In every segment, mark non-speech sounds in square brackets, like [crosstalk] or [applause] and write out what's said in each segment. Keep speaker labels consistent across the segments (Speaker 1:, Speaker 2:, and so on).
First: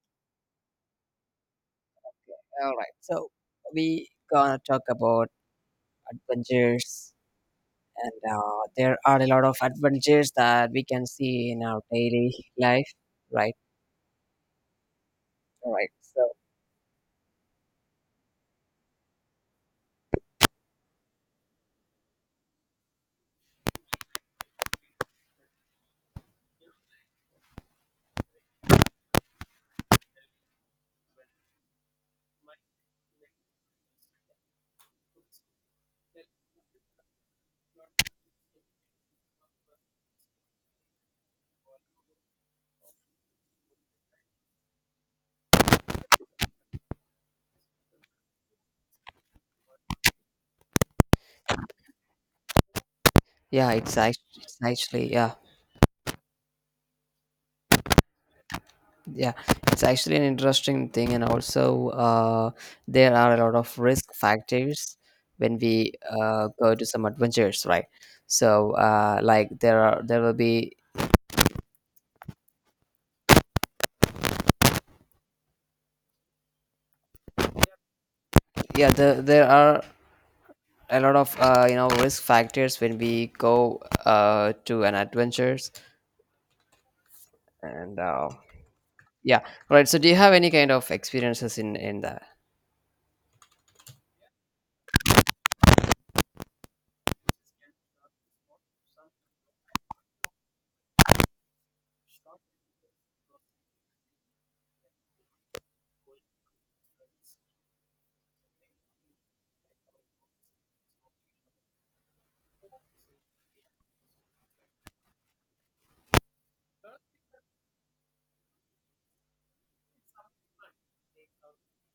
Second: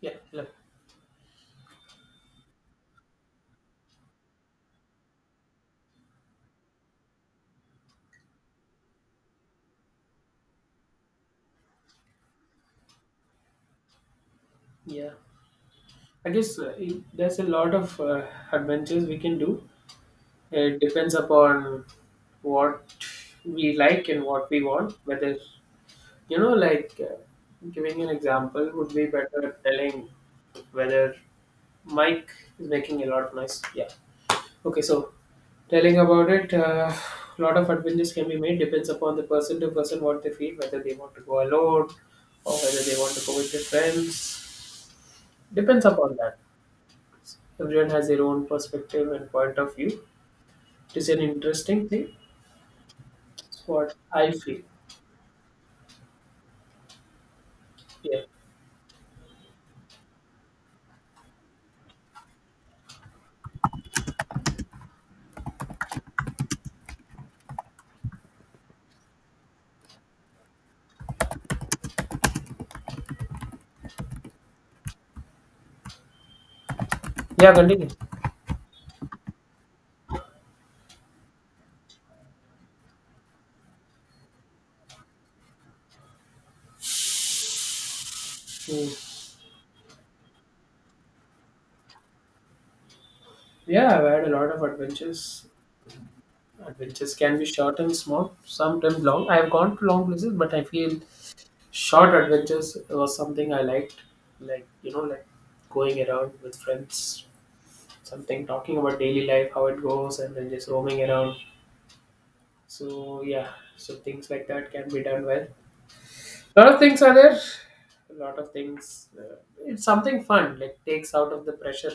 Speaker 1: Yeah, yeah,
Speaker 2: All right. So we gonna talk about adventures, and there are a lot of adventures that we can see in our daily life, right?
Speaker 1: yeah.
Speaker 2: All right.
Speaker 1: I
Speaker 2: So,
Speaker 1: guess there's a lot of adventures we can do. It depends upon what we like and what we want. Whether you know, like uh, giving an example would be better at telling whether Mike is making a lot of noise. Yeah. Okay, so telling about it, a lot of adventures can be made. Depends upon the person to person what they feel, whether they want to go alone or whether they want to go with their friends. Depends upon that. Everyone has their own perspective and point of view. It is an interesting thing. It's
Speaker 2: yeah,
Speaker 1: what I
Speaker 2: it's
Speaker 1: feel.
Speaker 2: actually yeah,
Speaker 1: Yeah.
Speaker 2: yeah, it's actually an interesting thing, and also there are a lot of risk factors when we go to some adventures, right? So like there will be,
Speaker 1: Yeah, continue.
Speaker 2: yeah, there are a lot of risk factors when we go to an adventures, and
Speaker 1: Hmm.
Speaker 2: yeah. All right, so do you have any kind of experiences in that?
Speaker 1: Yeah, I've had a lot of adventures. Adventures can be short and small, sometimes long. I've gone to long places, but I feel short adventures was something I liked. Like, going around with friends, something talking about daily life, how it goes, and then just roaming around. So, yeah, so things like that can be done well. A lot of things are there. A lot of things. It's something fun, like takes out of the pressure.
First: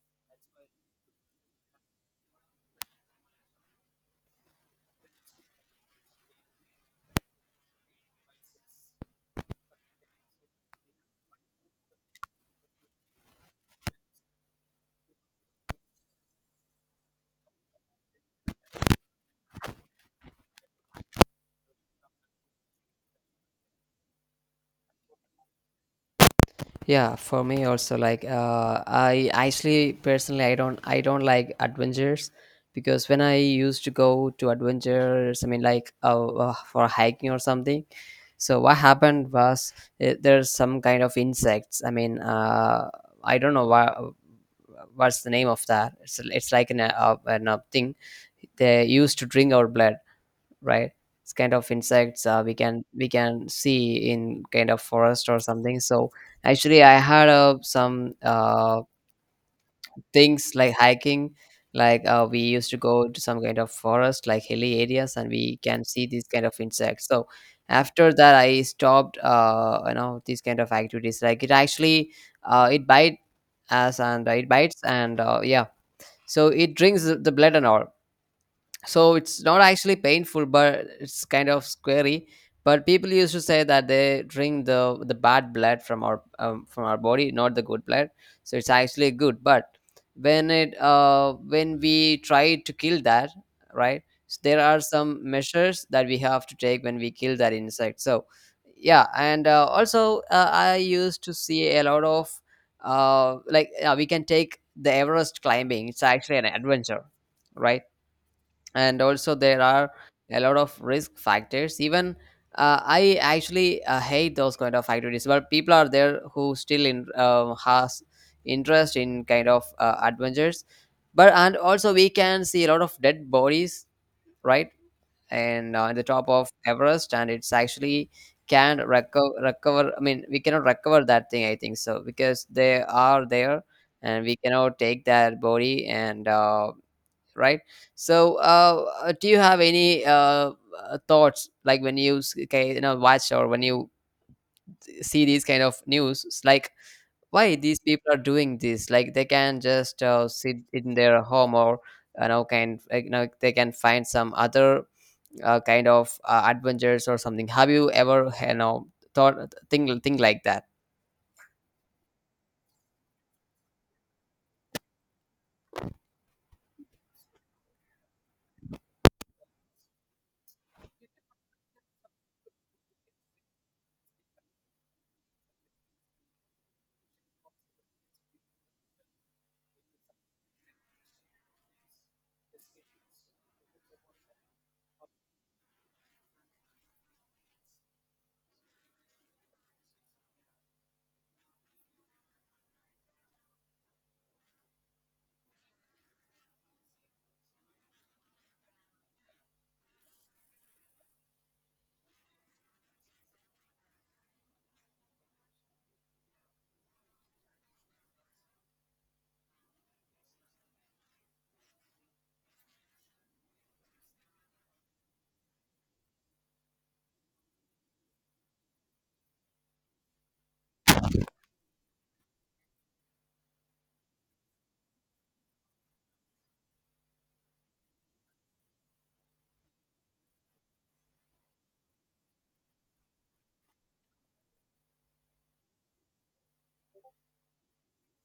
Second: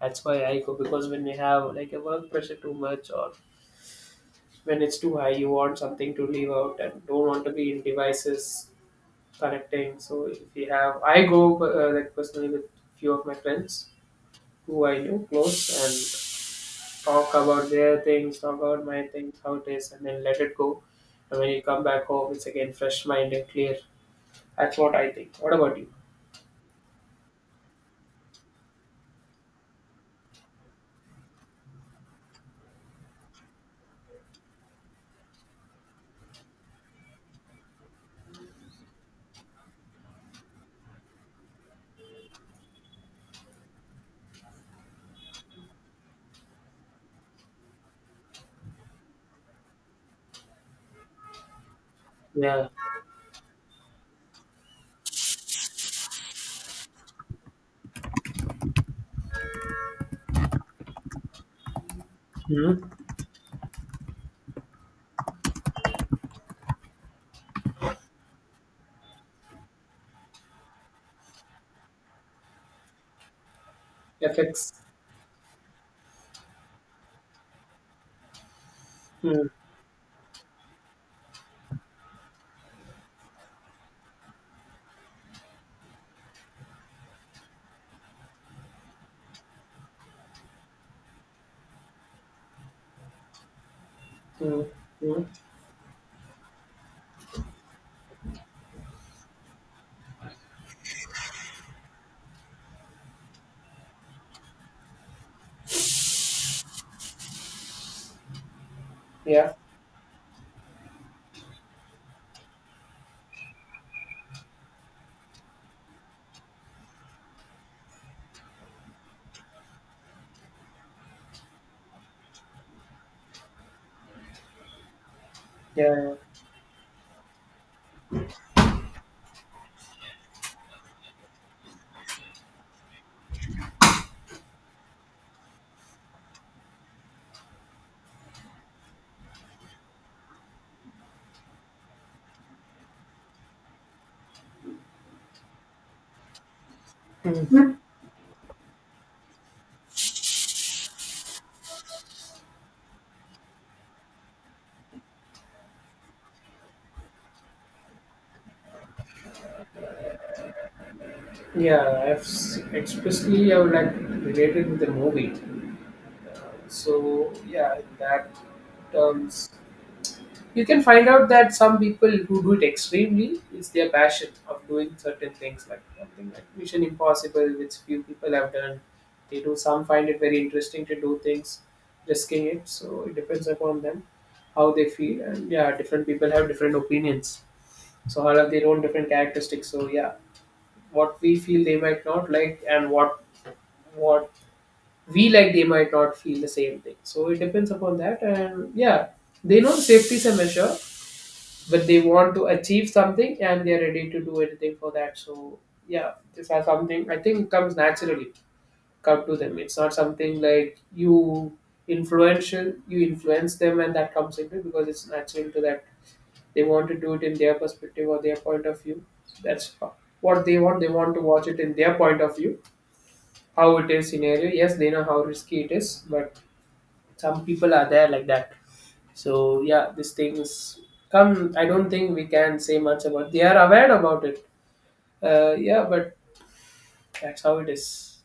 Speaker 1: That's why I go because when we have like a work pressure too much or when it's too high, you want something to leave out and don't want to be in devices connecting. So if we have, I go like personally with few of my friends who I know close and talk about their things, talk about my things, how it is, and then let it go. And when you come back home, it's again fresh mind and clear. That's what I think. What about you?
Speaker 2: Yeah, for me also, like I actually personally I don't like adventures, because when I used to go to adventures, I mean, like for hiking or something. So what happened was, there's some kind of insects. I mean, I don't know why, what's the name of that. It's like an a thing, they used to drink our blood, right? It's kind of insects, we
Speaker 1: Yeah.
Speaker 2: can see in kind of forest or something. So actually, I had some things like hiking, like we used to
Speaker 1: Hmm.
Speaker 2: go to some kind of forest, like hilly areas, and we can see these kind of insects. So after that, I stopped these kind of activities. Like, it actually it bites us, and it
Speaker 1: FX.
Speaker 2: bites, and yeah. So it drinks the blood and all. So it's not actually painful, but it's kind of scary. But people used to say that they drink the bad blood from our body, not the good blood. So it's actually good, but when we try to kill that, right? So there
Speaker 1: Mm,
Speaker 2: are some
Speaker 1: mm,
Speaker 2: measures that we have to take when we kill that insect. So, yeah, and also I used to see a lot of we can take the Everest climbing, it's actually an adventure, right? And also
Speaker 1: yeah,
Speaker 2: there are a lot of risk factors, even I actually hate those kind of activities, but people are there who still in has interest in kind of adventures. But and also we can see a lot of dead bodies, right, and on the
Speaker 1: yeah.
Speaker 2: top of Everest, and it's actually recover, I mean we cannot recover that thing, I think so, because they are there, and we cannot take that body, and right. So do you have any thoughts, like when you okay, you know, watch, or when you see these kind of news, it's like, why
Speaker 1: Mm.
Speaker 2: these people are doing this? Like they can just sit in their home, or, you know, can like, you know, they can find some other kind of adventures or something. Have you ever, you know, thought, think like that?
Speaker 1: Yeah. Especially I would like related with the movie. Uh, so yeah, in that terms, you can find out that some people who do it extremely is their passion of doing certain things, like something like Mission Impossible, which few people have done. They do some find it very interesting to do things, risking it. So it depends upon them how they feel, and yeah, different people have different opinions. So all have their own different characteristics. So yeah. What we feel they might not like, and what we like they might not feel the same thing, so it depends upon that. And yeah, they know safety is a measure, but they want to achieve something and they're ready to do anything for that. So yeah, this is something I think comes naturally, come to them. It's not something like you influential, you influence them and that comes into it, because it's natural to that they want to do it in their perspective or their point of view. That's what they want. They want to watch it in their point of view, how it is scenario. Yes, they know how risky it is, but some people are there like that. So yeah, this thing is come. I don't think we can say much about. They are aware about it. Yeah, but that's how it is.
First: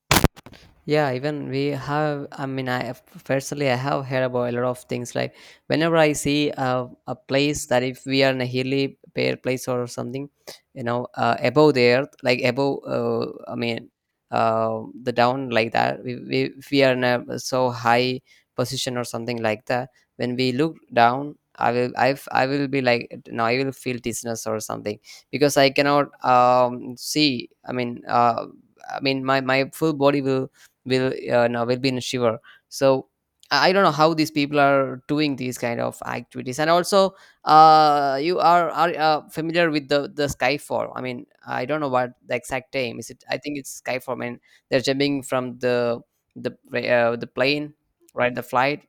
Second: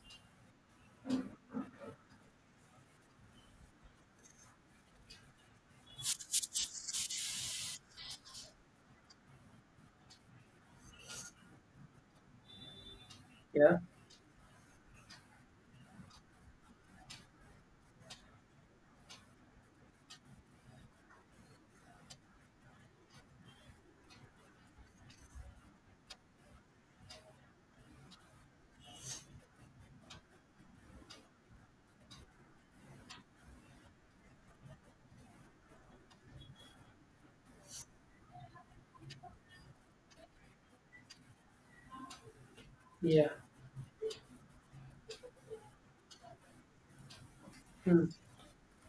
Speaker 2: Yeah, even we have. I mean, I personally I have heard about a lot of things. Like whenever I see a place, that if we are in a hilly bare place or something, you know, above the earth, like above. I
Speaker 1: Yeah,
Speaker 2: mean, the down like that. We, if we are in a so high position or something like that. When we look down, I will be like, no, I will feel dizziness or something, because I cannot see. I mean, I mean, my full body will no, will be in a shiver. So I don't know how these people are doing these kind of activities. And also, you are familiar with the skyfall. I mean, I don't know what the exact name is. It
Speaker 1: yeah.
Speaker 2: I think it's skyfall. I mean, they're jumping from the the plane,
Speaker 1: Hmm.
Speaker 2: right? The flight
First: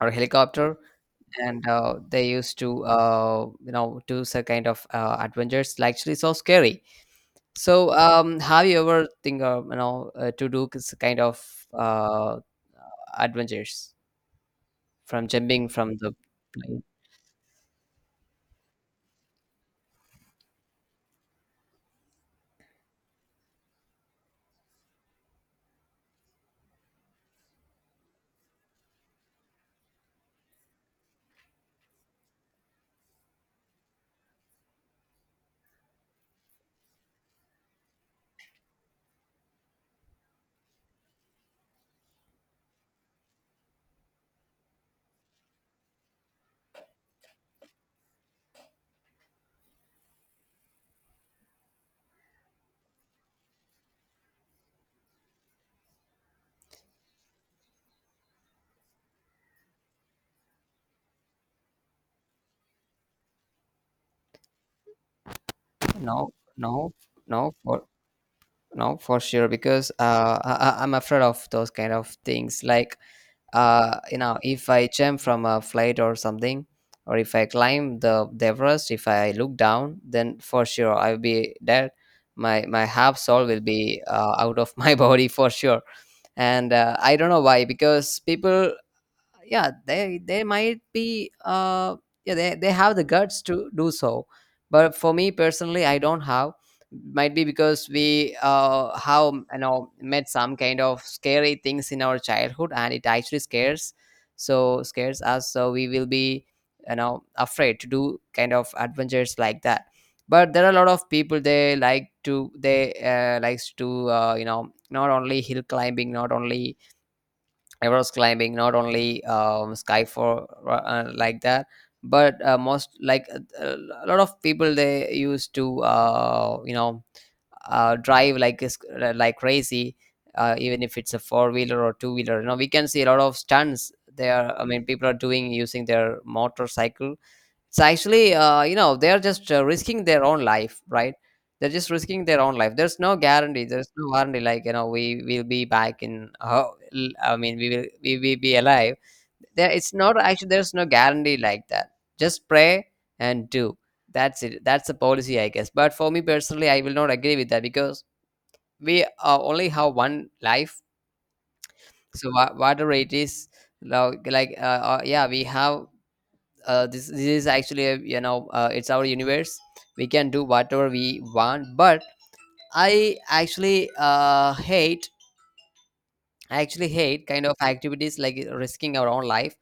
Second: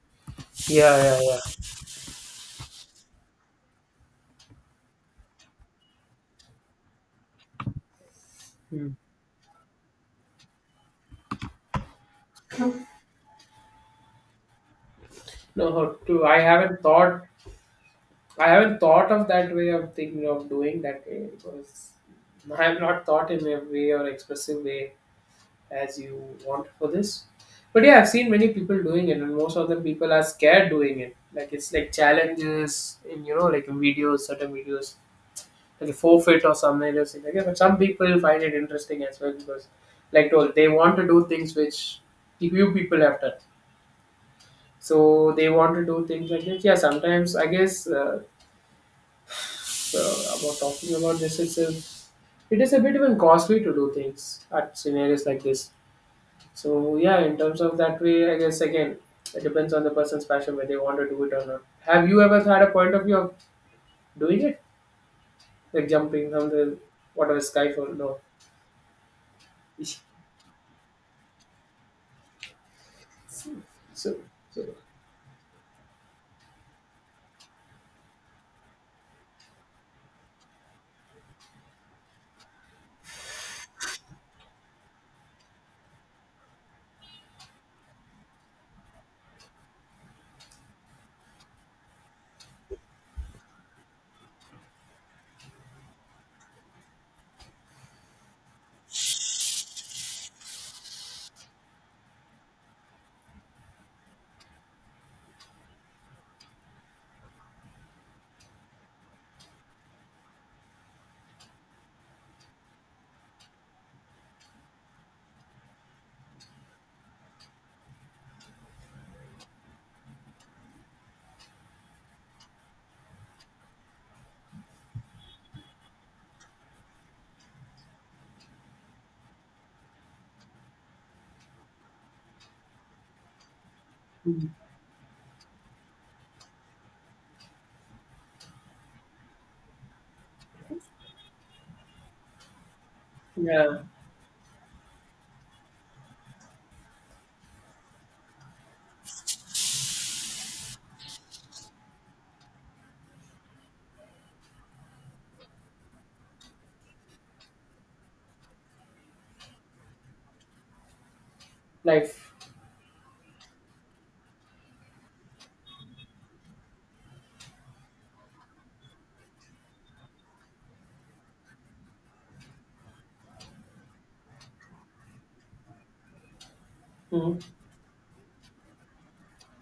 Speaker 2: or helicopter,
Speaker 1: Yeah, yeah, yeah.
Speaker 2: and they used to do some kind of adventures, like actually so scary. So have you
Speaker 1: Hmm.
Speaker 2: ever think of, you know, to do this kind of uh, adventures, from jumping
Speaker 1: No, how
Speaker 2: from the
Speaker 1: to. I haven't
Speaker 2: plane.
Speaker 1: thought. I haven't thought of that way of thinking of doing that way because I have not thought in a way or expressive way as you want for this. But yeah, I've seen many people doing it, and most of them people are scared doing it. Like it's like challenges in, you know, like in videos, certain videos, like a forfeit or something like that. But some people find it interesting as well because, like told, they want to do things which few people have done. So they want to do things like this. Yeah, sometimes I guess about talking about this itself, it is a bit even costly to do things at scenarios like this. So yeah, in terms of that way, I guess again it depends on the person's passion whether they want to do it or not. Have you ever had a point of view of doing it, like
Speaker 2: No,
Speaker 1: jumping from the
Speaker 2: no,
Speaker 1: whatever
Speaker 2: no, for
Speaker 1: skyfall? No.
Speaker 2: no, for sure. Because I'm afraid of those kind of things. Like,
Speaker 1: So,
Speaker 2: you know,
Speaker 1: so.
Speaker 2: if I jump from a flight or something, or if I climb the Everest, if I look down, then for sure I'll be dead. My half soul will be [laughs] out of my [laughs] body for sure. And I don't know why, because people, yeah, they might be yeah, they have the guts to do so, but for me personally, I don't have. Might be because we have, you know, met some kind of scary things in our childhood, and it actually scares so scares us, so we will be, you know, afraid to do kind of adventures like that. But there are a lot of people, they likes to not only hill climbing, not only I climbing, not only sky for like that, but most like a lot of people, they used to drive like like crazy, even if it's a four wheeler or two wheeler. You know, we can see a lot of stunts
Speaker 1: Mhm.
Speaker 2: there. I mean, people are doing, using their motorcycle. It's actually, they're just risking their own life, right? They're just risking their own life, there's no guarantee,
Speaker 1: Yeah,
Speaker 2: there's no guarantee, like, you know, we will be back in, I mean, we will be alive there. It's not actually, there's no guarantee like that. Just pray and do, that's it, that's the policy I guess. But for me personally, I will not agree with that, because we only have one life. So
Speaker 1: life.
Speaker 2: whatever it is, like like, uh, yeah, we have this is actually a, you know, it's our universe. We can do whatever we want, but i actually uh, hate I actually hate
Speaker 1: Mhm.
Speaker 2: kind of activities like risking our own life,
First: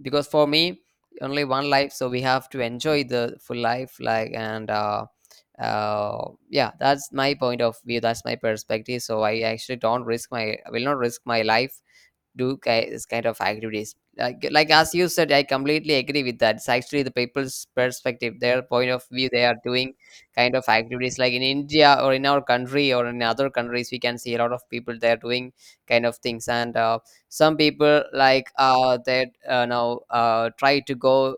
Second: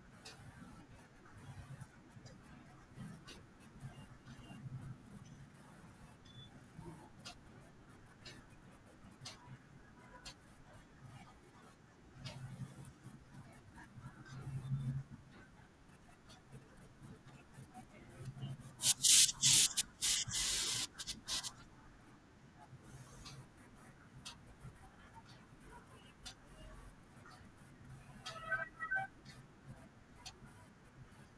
Speaker 2: because for me, only one life, so we have to enjoy the full life, like. And uh yeah, that's my point of view, that's my perspective. So I will not risk my life, do this kind of activities. Like as you said, I completely agree with that. It's actually the people's perspective, their point of view, they are doing kind of activities, like in India or in our country or in other countries, we can see a lot of people, they are doing kind of things. And some people, like they now try to go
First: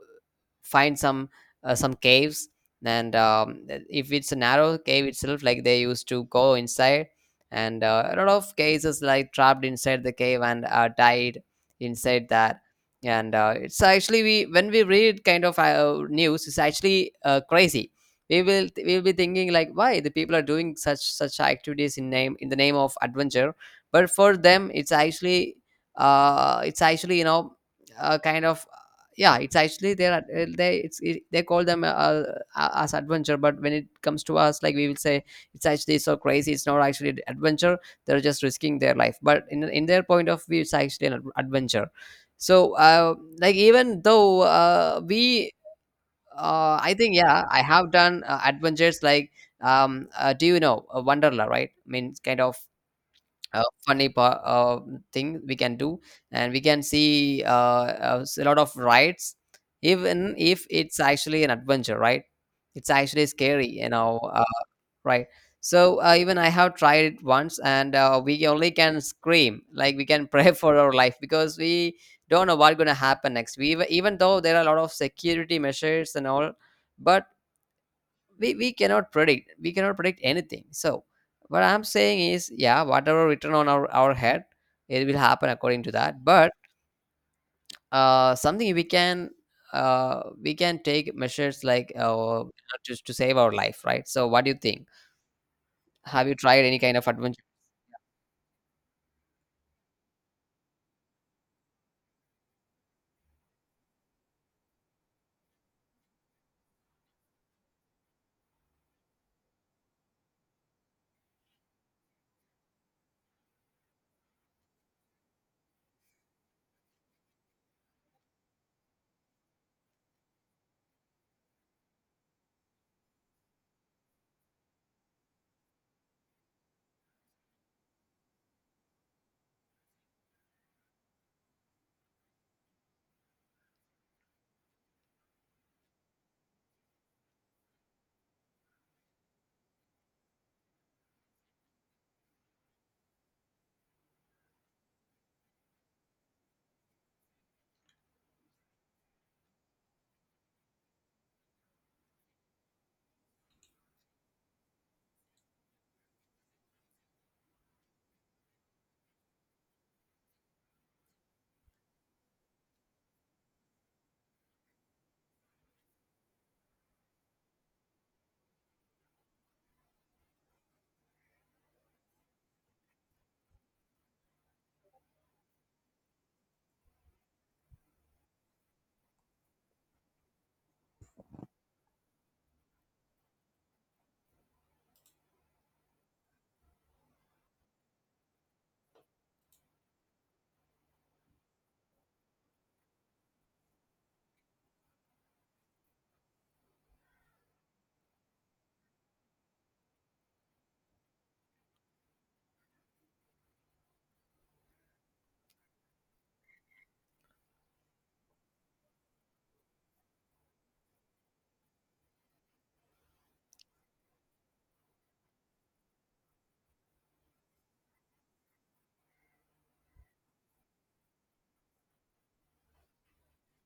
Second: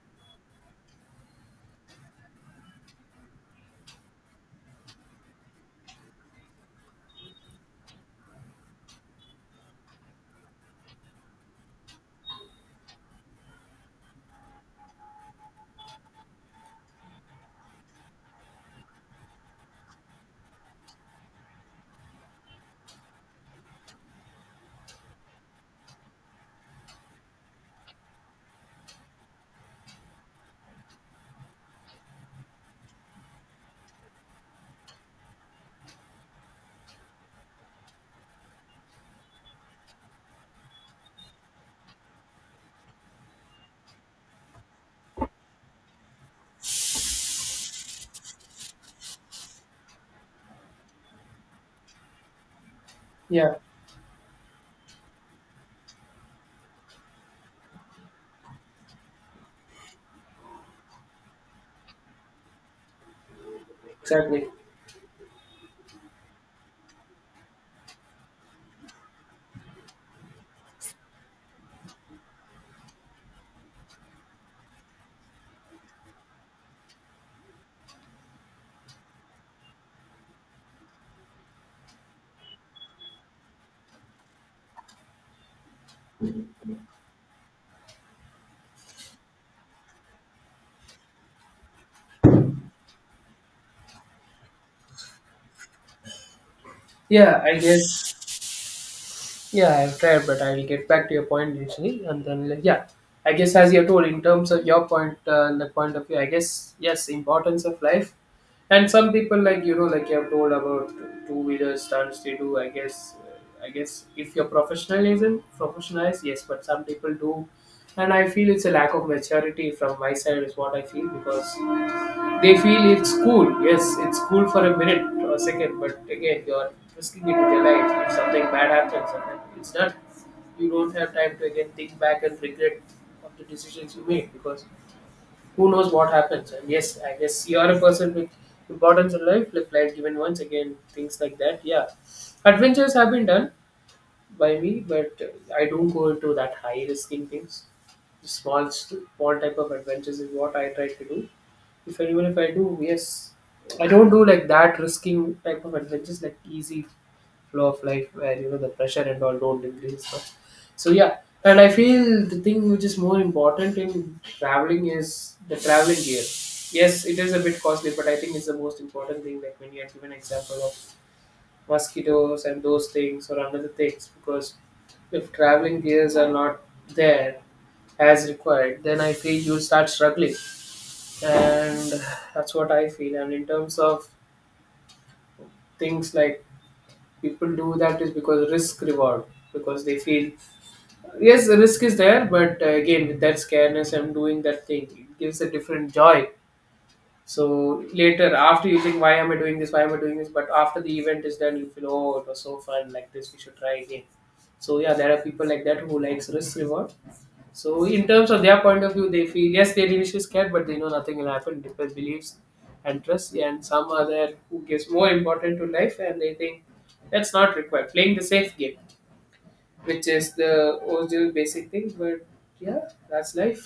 Speaker 2: find some caves, and if it's a narrow cave itself, like they used to go inside, and a lot of cases like trapped inside the cave, and died inside that. And it's actually, we when we read kind of news, it's actually crazy. We will be thinking, like, why the people are doing such activities, in name in the name of adventure. But for them, it's actually, it's actually, you know, uh, kind of yeah, it's actually, they're they it's it, they call them as adventure. But when it comes to us, like we will say, it's actually so crazy, it's not actually an adventure. They're just risking their life, but in their point of view, it's actually adventure. So like, even though we I think, yeah, I have done adventures like, do you know Wonderla, right? I mean, it's kind of
Speaker 1: Yeah,
Speaker 2: a thing we can do, and we can see a lot of rides. Even if it's actually an adventure, right? It's actually scary, you know,
Speaker 1: exactly.
Speaker 2: right? So even I have tried it once, and we only can scream, like we can pray [laughs] for our life, because we don't know what's going to happen next. We, even though there are a lot of security measures and all, but we cannot predict, we cannot predict anything. So what I'm saying is, yeah, whatever written on our head, it will happen according to that. But something we can, we can take measures like to save our life, right? So what do you think, have you tried any kind of adventure?
Speaker 1: Yeah, I guess. Yeah, I've tried, but I will get back to your point initially, and then like, yeah, I guess as you told in terms of your point, the point of view, I guess yes, importance of life. And some people, like you know, like you have told about two wheeler stunts they do. I guess if you're professional isn't professionalized, yes, but some people do. And I feel it's a lack of maturity from my side is what I feel, because they feel it's cool. Yes, it's cool for a minute or a second, but again you're risking it with your life. If something bad happens, and then it's done. You don't have time to again think back and regret of the decisions you made, because who knows what happens. And yes, I guess you are a person with importance in life, live life given once again, things like that. Yeah, adventures have been done by me, but I don't go into that high risking things. Small, small type of adventures is what I try to do. If anyone, if I do, yes, I don't do like that risking type of adventures, like easy flow of life where you know the pressure and all don't increase much. So yeah, and I feel the thing which is more important in traveling is the traveling gear. Yes, it is a bit costly, but I think it's the most important thing. Like when you had given example of mosquitoes and those things or another things, because if traveling gears are not there as required, then I feel you start struggling, and that's what I feel. And in terms of things like people do, that is because risk reward, because they feel yes the risk is there, but again with that scareness I'm doing that thing, it gives a different joy. So later after you think, why am I doing this, why am I doing this, but after the event is done you feel, oh it was so fun, like this we should try again. So yeah, there are people like that who likes risk reward. So in terms of their point of view they feel yes, they're initially scared but they know nothing will happen, different beliefs and trust. And some are there who gives more important to life and they think that's not required, playing the safe game, which is the original basic thing. But yeah, that's life.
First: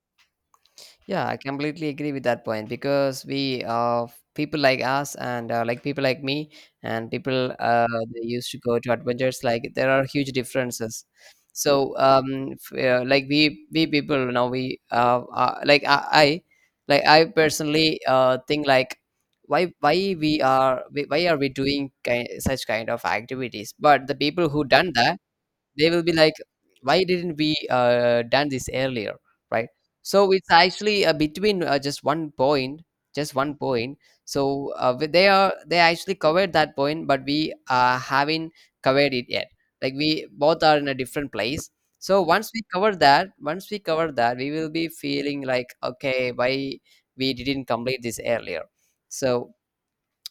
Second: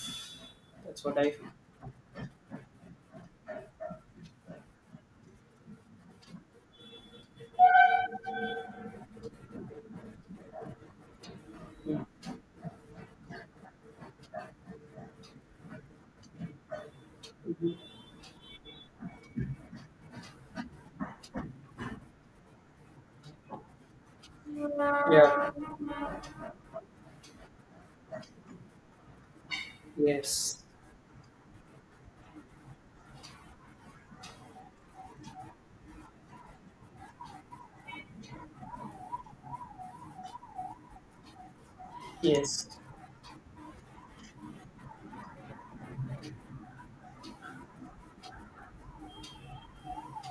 Speaker 1: That's what
Speaker 2: Yeah,
Speaker 1: I
Speaker 2: I
Speaker 1: feel.
Speaker 2: completely agree with that point, because we people like us, and like people like me, and people, they used to go to adventures, like there are huge differences. So
Speaker 1: Mm.
Speaker 2: like we people now, we like I like I personally think, like why we are, why are we doing such kind of activities? But the people who done that,
Speaker 1: Yeah.
Speaker 2: they will be like, why didn't we done this earlier, right? So it's
Speaker 1: Yes.
Speaker 2: actually between just one point, just one point. So they are, they actually covered that point, but we haven't covered it yet. Like we both are in a different place. So once we
Speaker 1: Yes.
Speaker 2: cover that, once we cover that, we will be feeling like, okay, why we didn't complete this earlier. So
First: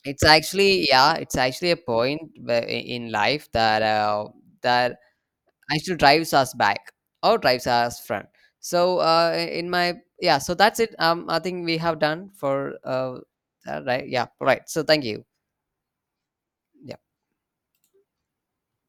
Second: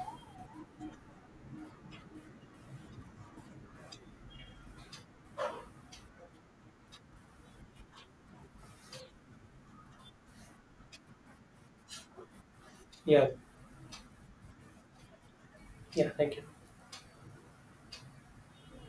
Speaker 2: it's actually, yeah, it's actually a point in life that that actually drives us back, or drives us front. So in my, yeah, so that's it. I think we have done for
Speaker 1: Yeah.
Speaker 2: right, yeah, right, so thank you.
Speaker 1: Yeah. Thank you.